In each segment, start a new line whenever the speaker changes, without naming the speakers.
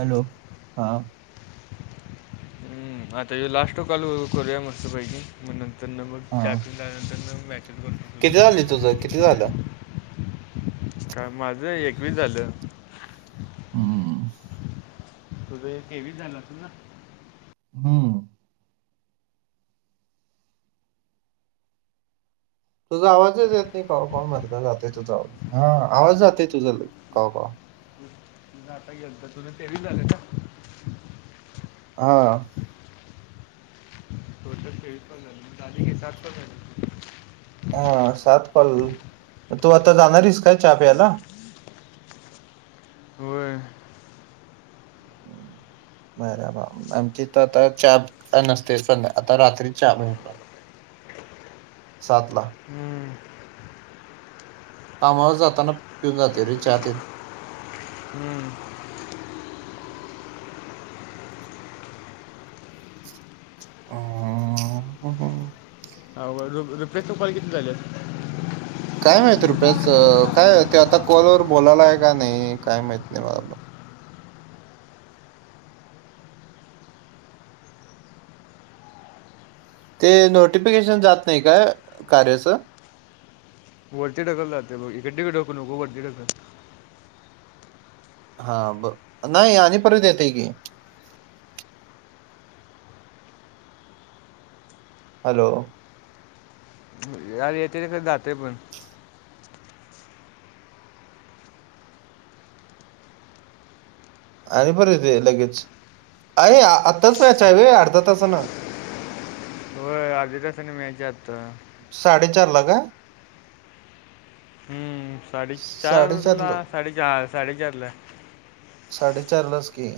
Hello हा.
आता हो लास्ट कॉल करूया मस्तपैकी नंतर मग
हा
चहा. त्यानंतर ना मेसेज करू.
किती झाले तुझं? किती झालं?
काम माझं एकवीस झालं.
[inaudible]
तुझं तेवीस झालं असेल ना?
हम्म. तुझा आवाजच येत नाही कवा कवा मर्दा जातोय. तुझा आवाज हा आवाज जातोय तुझा कवा कवा.
पुन्हा आता गेलतो, तुझं तेवीस झालं का?
हा.
टोटल तेवीस, [unintelligible] झाले की [unintelligible]
हा सात कॉल, हा मग तू आता जाणार आहेस का चहा प्यायला?
होय. [inaudible]
बर बाबा अन तिथं तर चहा काय नसतोयस आता रात्री चहा मिळणार. सात ला.
हम्म,
कामावर जाताना पिऊन जातोय ते चहा टेन.
हम्म.
[inaudible]
हा [unintelligible] रुपेश चे कॉल किती झालेत.
काय माहिती रुपेशच, काय ते आता कॉल वर बोलायला की नाय. ते नोटिफिकेशन जात नाही का कार्याचं?
वरती ढकलला जातंय मग, इकडे तिकडे ढकलू नको वरती ढकल.
हा बघ नाय, आणि परत येते की. हॅलो.
यार येथे खरंच जाते पण.
आणि परत येतेय लगेच आय आत्ताच मॅच आहे होय अर्धा तासाना.
होय अर्ध्या तासाने मॅच हाय आता.
साडेचार ला काय?
हम्म ला साडेचार साडेचार ला हा साडेचारला आहे.
साडेचार लाच की.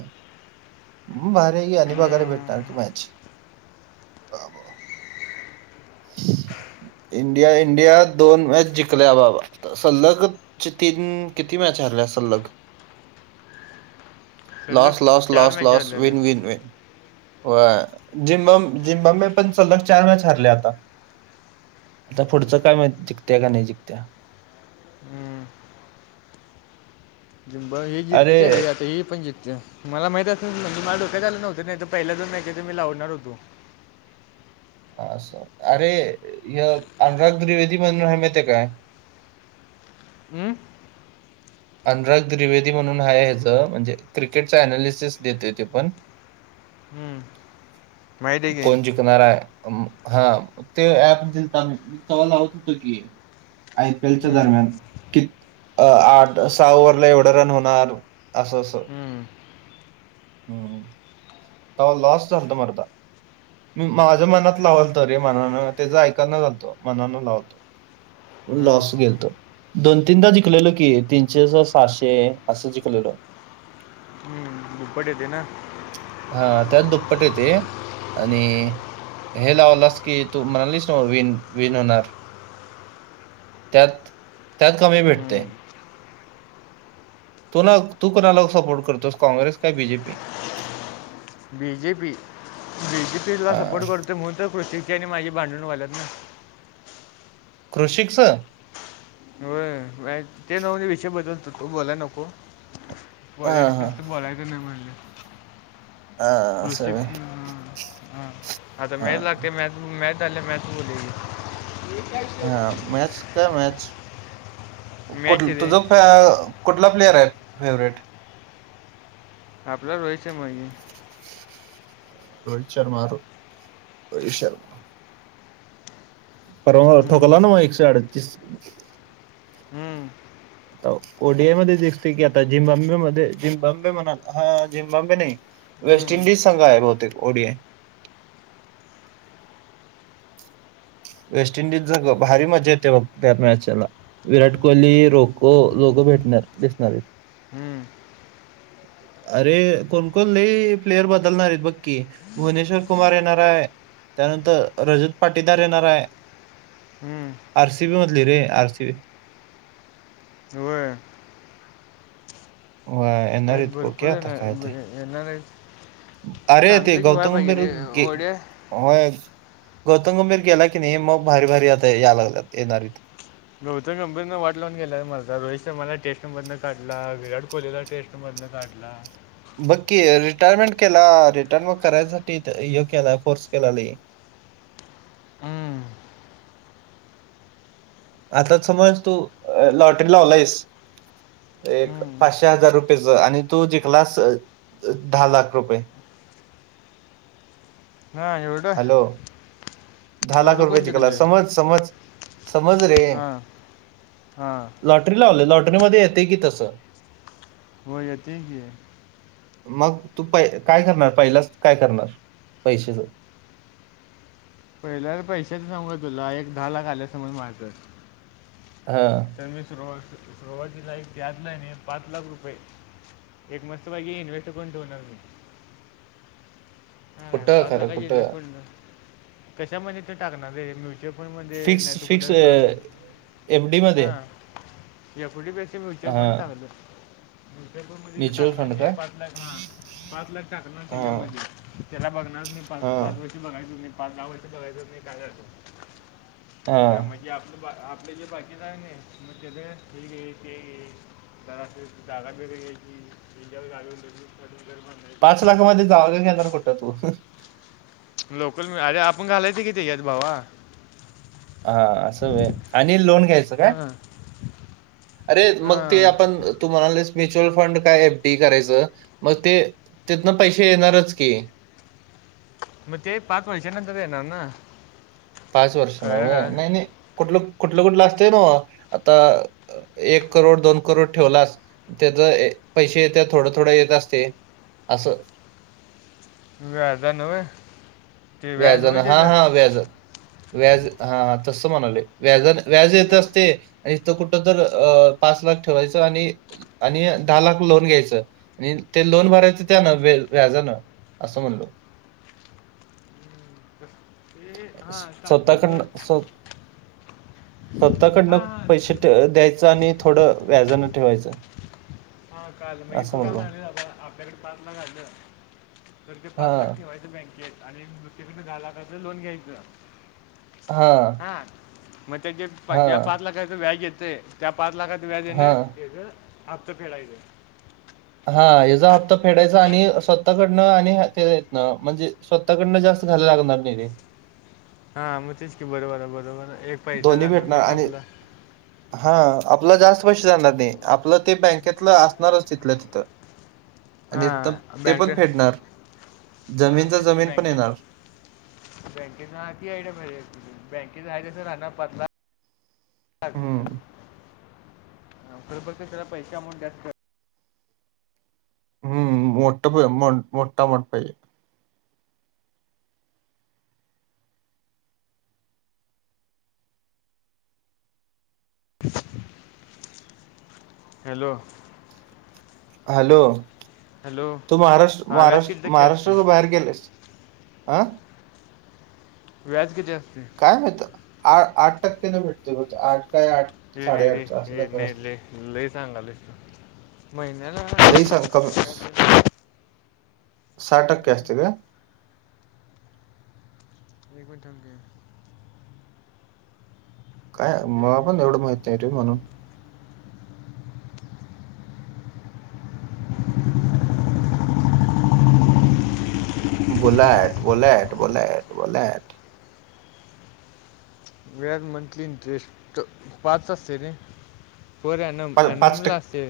हा भारी हाय की, आणि बघायला भेटणार
हम्म.
मॅच.
[unintelligible]
इंडिया, इंडिया दोन मॅच जिंकल्या बाबा. सल्लग्, चे तीन किती मॅच हरल्या सल्लग?
सलग
लास् लास्
चार
लास्
मॅच
लास्
झालेल्या
विन विन वन. होय, जिम बॉम्बे जिम बॉम्बे पण सलग आता चार मॅच हरल्या आता. आता पुढचं काय माहित, जिकत्या का नाही जिकत्या.
हम्म. जिंबा हे
अरे
जीकत्या रे आता ही पण जिकत्या. मला माहित असे म्हणजे मला डोक्यात आलं नव्हतं नाही तर पहिला चो नाही का ते मी लावणार होतो.
असं, अरे, अनुराग त्रिवेदी म्हणून हाय माहिती आहे काय.
हम्म.
अनुराग त्रीवेदी म्हणून हाय हचं म्हणजे, क्रिकेटच अनालिसिस देतोय तो पण.
हम्म. माहित आहे की
कोण जिकणारा हाय, हा ते म ते एप तवा लावत हुतं की. आयपीएल च्या
हम्म.
दरम्यान. की, आठ सहा ओरला एवढं रन होणार, असं असं.
हम्म.
हम्म. तवा लॉस झालतं मर्दा. मी माझ्या मनात लावलतो रे मनान, त्याचं ऐकना झालतो, मनान लावलतो.
हम्म.
लॉस गेलतो. दोन तीनदा जिकलेलो की, तीनशेच सहाशे असं जिकलेलो.
हम्म. दुप्पट येतय ना
हा त्यात दुप्पट येतय, आणि हे लावलास की, तू म्हणालीस नवं विन, विण होणार. त्यात, त्यात कमी भेटतय. तू मग, तू कोणाला सपोर्ट करतोस, काँग्रेस का बीजेपी.
बीजेपी, बीजेपी ला
हा
सपोर्ट करतोय म्हणून तर माझी प्रतिकची आणि माझी भांडणं व्हाल्यात ना.
कृषिकच
होय, ते नवं ते विषय बदल तु, ते बोलाय नको.
हा
पॉलेटिकलचं बोलायचं नाही म्हणले.
हा असं
कृषीक,
व्हय.
आता
हा
मेला लागते मॅच. मॅच झाल्या मॅच बुलुया [unintelligible]
हा, मॅच काय मॅच,
मॅच आहे रे
तुझं कुठं कुठला प्लेयर आहे, फेवरेट.
आपला रोहित शर्मा आहे.
रोहित शर्मा रोहित शर्मा. परवा ठोकला
हम्म,
नवं एकशे अडतीस.
हम्म.
आ ओडियामध्ये दिसते की आता, झिम्बाब्वे मध्ये जिम्बाब्वे म्हणाल हा झिम्बाब्वे नाही. वेस्ट
हम्म,
इंडिज संघ आहे बहुतेक, ओडीआय. वेस्ट इंडिज संघ, भारी मजा येते बघ त्या मॅचला. विराट कोहली रोको लोकं भेटणार दिसणार आहेत.
हम्म,
अरे कोणकोण लय प्लेयर बदलणार आहेत, बघकी. भुवनेश्वर कुमार येणार आहे, त्यानंतर रजत पाटीदार येणार आहे.
हम्म.
आर सी बी म्हदली रे, आरसीबी.
व्हय.
व्हय ऐनार
आहेत
ओ के
भरपूर
आता
येणार
काय ते
येणार आहेत
अरे ते
चांगली घेवा
गौतम
पाहिजे
भेरूत..
रे
गी
ओढ्या
होय.. गौतम गंभीर गेला की नाही मग भारी -भारी आता याय लागलेत येणारेत.
गौतम गंभीर वाट लावून गेलय मालकाच रोहित मला टेस्ट मदन काढला, विराट कोहलीचा टेस्ट मधन काढला
बघ की रिटायरमेंट केला, रिटायरमेंट करायसाठी इथं ये केलं कोर्स केला लई
ह्म्म्म
आता समज तूअ.. लॉटरी लावलाहेस. एक..
हम्म.
पाचशे हजार रुपयेच आणि तू जिकलास दहा लाख रुपये
हा एवढं
हॅलो! दहा लाख
एवढं
रुपय
कोण जिंकले
जिंकलास, समज.. समज.. समज.. रे..
हां हां
लॉटरी लावल, लॉटरीमध्ये येत की तसं
हो.. येत की
मग तू प.. काय करणार पहिलाच काय करणार पैशाच?
पहिल्यावर पैशाच सांगू तुला एक दहा लाख आल्यासमोर माझ्या
हा
तर मी [inaudible] पाच लाख रुपये एक मस्त पैकी इन्व्स्ट करण ठेवणार मी हा
कुठं खरं
पाचलाखा ची
कुठं
इन्व्हेस्टमेंट झाली, कशा मध्ये तर टाकणार रे म्युचन म्युचल फंड
फिक्स
नाहीतर
फिक्स
कुठे ताज
एफ. डी. मध्ये
एफ. डी. पेक्षा म्युचल फंड
हां.
चांगल म्युचल फंड मध्ये जर
म्युच्युअल
टाकणार
फंड
मी
काय?
एक पाच लाख हा पाच लाख टाकणार
हां,
त्याच्यामध्ये त्याला बघणारच मी पा.. पाच
हां,
वर्षी बघायच मी पाच -दहा वर्षी बघायचच मी काययचो. हा..
हां.
म्हणजे आपल आपलं बाकीचं जे आहे ना मग हे घे ते घे [unintelligible]
पाच लाखामध्ये जागा घेणार कुठं तू? ह्..
लोकल, अरे.. आपण घालायच कि त्याच्यात भावा
हा.. असं व्हय आणी ल लोन घ्यायचं काय?
हां
अरे.. मग ते
हां
आपण तुम्हाला म्युचल फंड काय एफ. डी. करायचं मग ते तितन पैसे येणारच की
मग ते पाच वर्षानंतर येणार ना
पाच वर्षान
कळलं
व्हय, नाय..
का
नाय.. कुठलं -कुठलं असतंय ना आता एक करोड, दोन करोड ठेवलास त्याज ऐ.. पैसे येत थोडं- थोड येत असतय. असं
व्याज न व्हय? ते
व्याजन.. हा.. हा.. व्याज व्याज हा.. हा.. तसं म्हणालोय व्याज, व्याज येत असतय. इथं कुठं तर अ.. पाच लाख ठेवायचं आणि आणि दहा लाख लोन घ्यायचं आणि ते लोन भरायचं त्यानं व.. व्याजानं असं म्हणलो
[inaudible] हां चालते
स्वतःकडन,
सोड
स्व.. स्वतः कडन
हां हां
पैसे त.. द्यायचं आणि थोडं व्याजानं ठेवायचं.
[unintelligible] तु
असं
काय
म्हणलो.
म्हणालीस आता आपल्याकडं पाच लाख आलं. तर ते पाच लाख
हां,
ठेवायचं बँकेत, आणि दुसरीकडन दहा लाखाच लोन घ्यायचं.
हा.
हा मग तेजे ज्या पाच लाखाचं व्याज येतंय. त्या पाच लाखाच व्याज हेन
हां,
हेच हफ्त फेडायचं.
हा हेज हप्ता फेडायचा आणि, स्वतः कडनं आणि ते इथनं म्हणजे. स्वतःकडनं जास्तं झालायं लागणार नाही रे.
हा मग तेच की बरोबर आहे, बरोबर एक पैसा
दोन्ही
जाणार
भेटणार
नाही ना
आणि
आपला.
हा आपला जास्त पैसे जाणार नाही, आपलं ते बँकेतलं असणारच तिथलं तिथं.
[inaudible] हा
आणि त- ते
बँक
पण फेडणार
हा,
जमीनचा
तेच की
जमीन पण
बँकेत.
येणार
बँकेत ना ती आयडिया भारी आहे, बँकेत आहे तसंच राहणार पाच लाख. [unintelligible]
हम्म
खरं तर त्याला पैसे अमाऊंट [unintelligible]
हम्म [unintelligible] पाहिजे.
हॅलो.
हॅलो
हॅलो
तू महाराष्ट्र
हां व्याज किती
महाराष्ट्र
टक्के असते
महाराष्ट्राच्या बाहेर गेलायस. आं.
व्याज किती असतंय.
काय माहित आठ टक्के न, भेटते आठ काय आठ.
ये नाही रे
साडेआठ असं
हे
काय तर असते
नाहीले लै सांगालास तु महिन्याला.
लय
व्याज-
सांगतोस सहा टक्के
हे,
असतंय काय.
एक मिनट थांब की.
काय मला पण एवढं माहित नाही रे म्हणून. Bullet bullet bullet bullet.
वेआर मंथली इंटरेस पाच असते रे.
पा- पाच
एनमला
टक्के
असते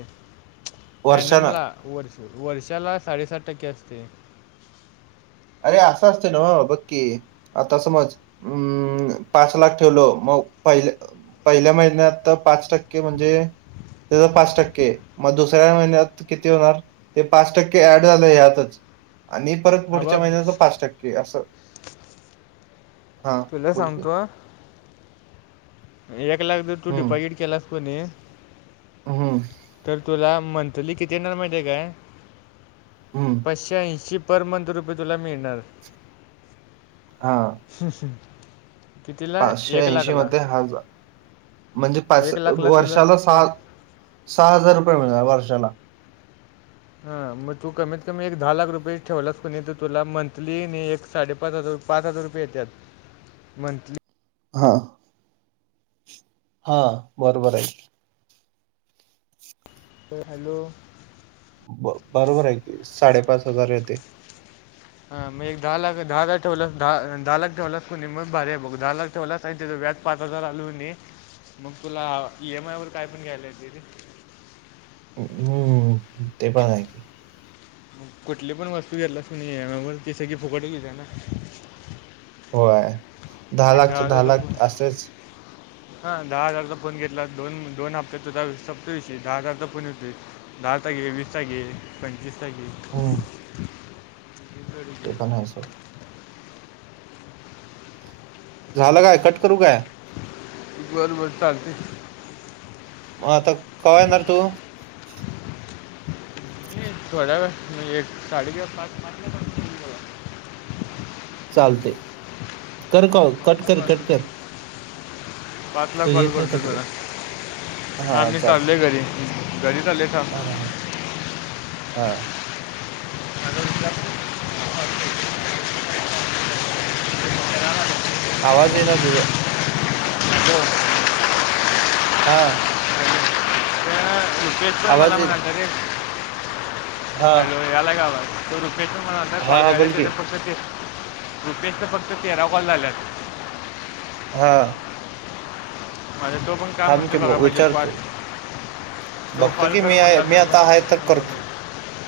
वर्षानं
एनमला. वर्ष वर्षाला साडेसात टक्के असते.
अरे असं असते, नवं बघ की. आता समज हम् पाच लाख ठेवलो मग पहिले. पहिल्या महिन्यात पाच टक्के म्हणजे. त्यांच पाच टक्के मग, दुसऱ्या महिन्यात किती होणार. ते पाच टक्के ऍड झालं यातच, आणि परत
हा
पुढच्या
बघ
महिन्याच पाच टक्के असं. हा
तुला
बोल की
सांगतो. एक लाख जर तू डिपॉझिट केलास कणी.
हं.
तर तुला मंथली किती येणार माहिती आहे काय.
हम्म.
पाचशे ऐंशी पर मंथ रुपये तुला मिळणार.
हा.
[inaudible] कितीला
पाचशे
एक
ऐंशी
लाखला
मध्ये हजार, म्हणजे पाच
एक लाखला तुला
वर्षाला
प
सहा. सहा हजार रुपये मिळणार वर्षाला.
हा मग तू कमीत कमी एक दहा लाख रुपये ठेवलास कणी, तुला मंथली नी एक. साडे पाच हजार, पाच हजार रुपये येतात मंथली.
हां हा बरोबर आहे.
ओ हॅलो!
ब बरोबर आहे की साडेपाच हजार येते‌.
ह मग एक दहा लाख दहा टवल द दहा लाख टवलस कून म भारीय बघ दहा लाख. [inaudible] ठेवलास आणि तेच व्याज पाच हजार आलू कीन मग तुला इ एम आय वर काय पण घ्यायलाय येतं.
हम्म ते पण आहे की
कुठली पण वस्तू घेतलास कीनाय इ एम आय वर तर ती फुकटच ईत्या ना.
होय दहा लाखच्या दहा लाख असेच.
[inaudible] हा दहा हजारचा फोन घेतला, दोन दोन हप्त्यात सप्तेविषयी दहा हजारचा फोन येतोय. दहा चा घे, वीस चा घे, पंचवीस चा घे,
हं, ते पण आहे सोड. झालं काय कट करू काय.
बर बर चालते.
मग आता कवा येणार तू.
मी थोड्या वेळाने, एक साडेचार पाच पर्यंत.
चालते कर कॉल. कट कर कट कर.
पाचला
तुझ्या
कॉल
इथनं
करतो
कट कर.
तुला, हा
हां,
मी चाललोय घरी. घरी चाललोय आता.
हा ह ह हा
आ [inaudible]
आवाज येन तूजा. हा
मित्र मला
आवाज येईना.
म्हणाला रे. [inaudible]
हां,
हॅलो यायला का आवाज. [inaudible]
हां, हां. बोल की.
रुपेश तर फक्त तेरा कॉल झाल्यात [inaudible]
हां
माझा तो पण काय
थांब
म्हणतो
की
बघा
ब
पाहिजे
विचारतो.
पास- तो
बघतो
कॉल
की
कर
मी आहे
म्हणला
मी
तर
आता आहे तर करतो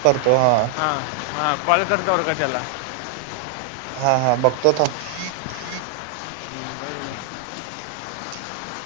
करतो. हां,
[inaudible] कॉल करतो बरं का त्याला.
हा हा बघतो थांब.
[inaudible]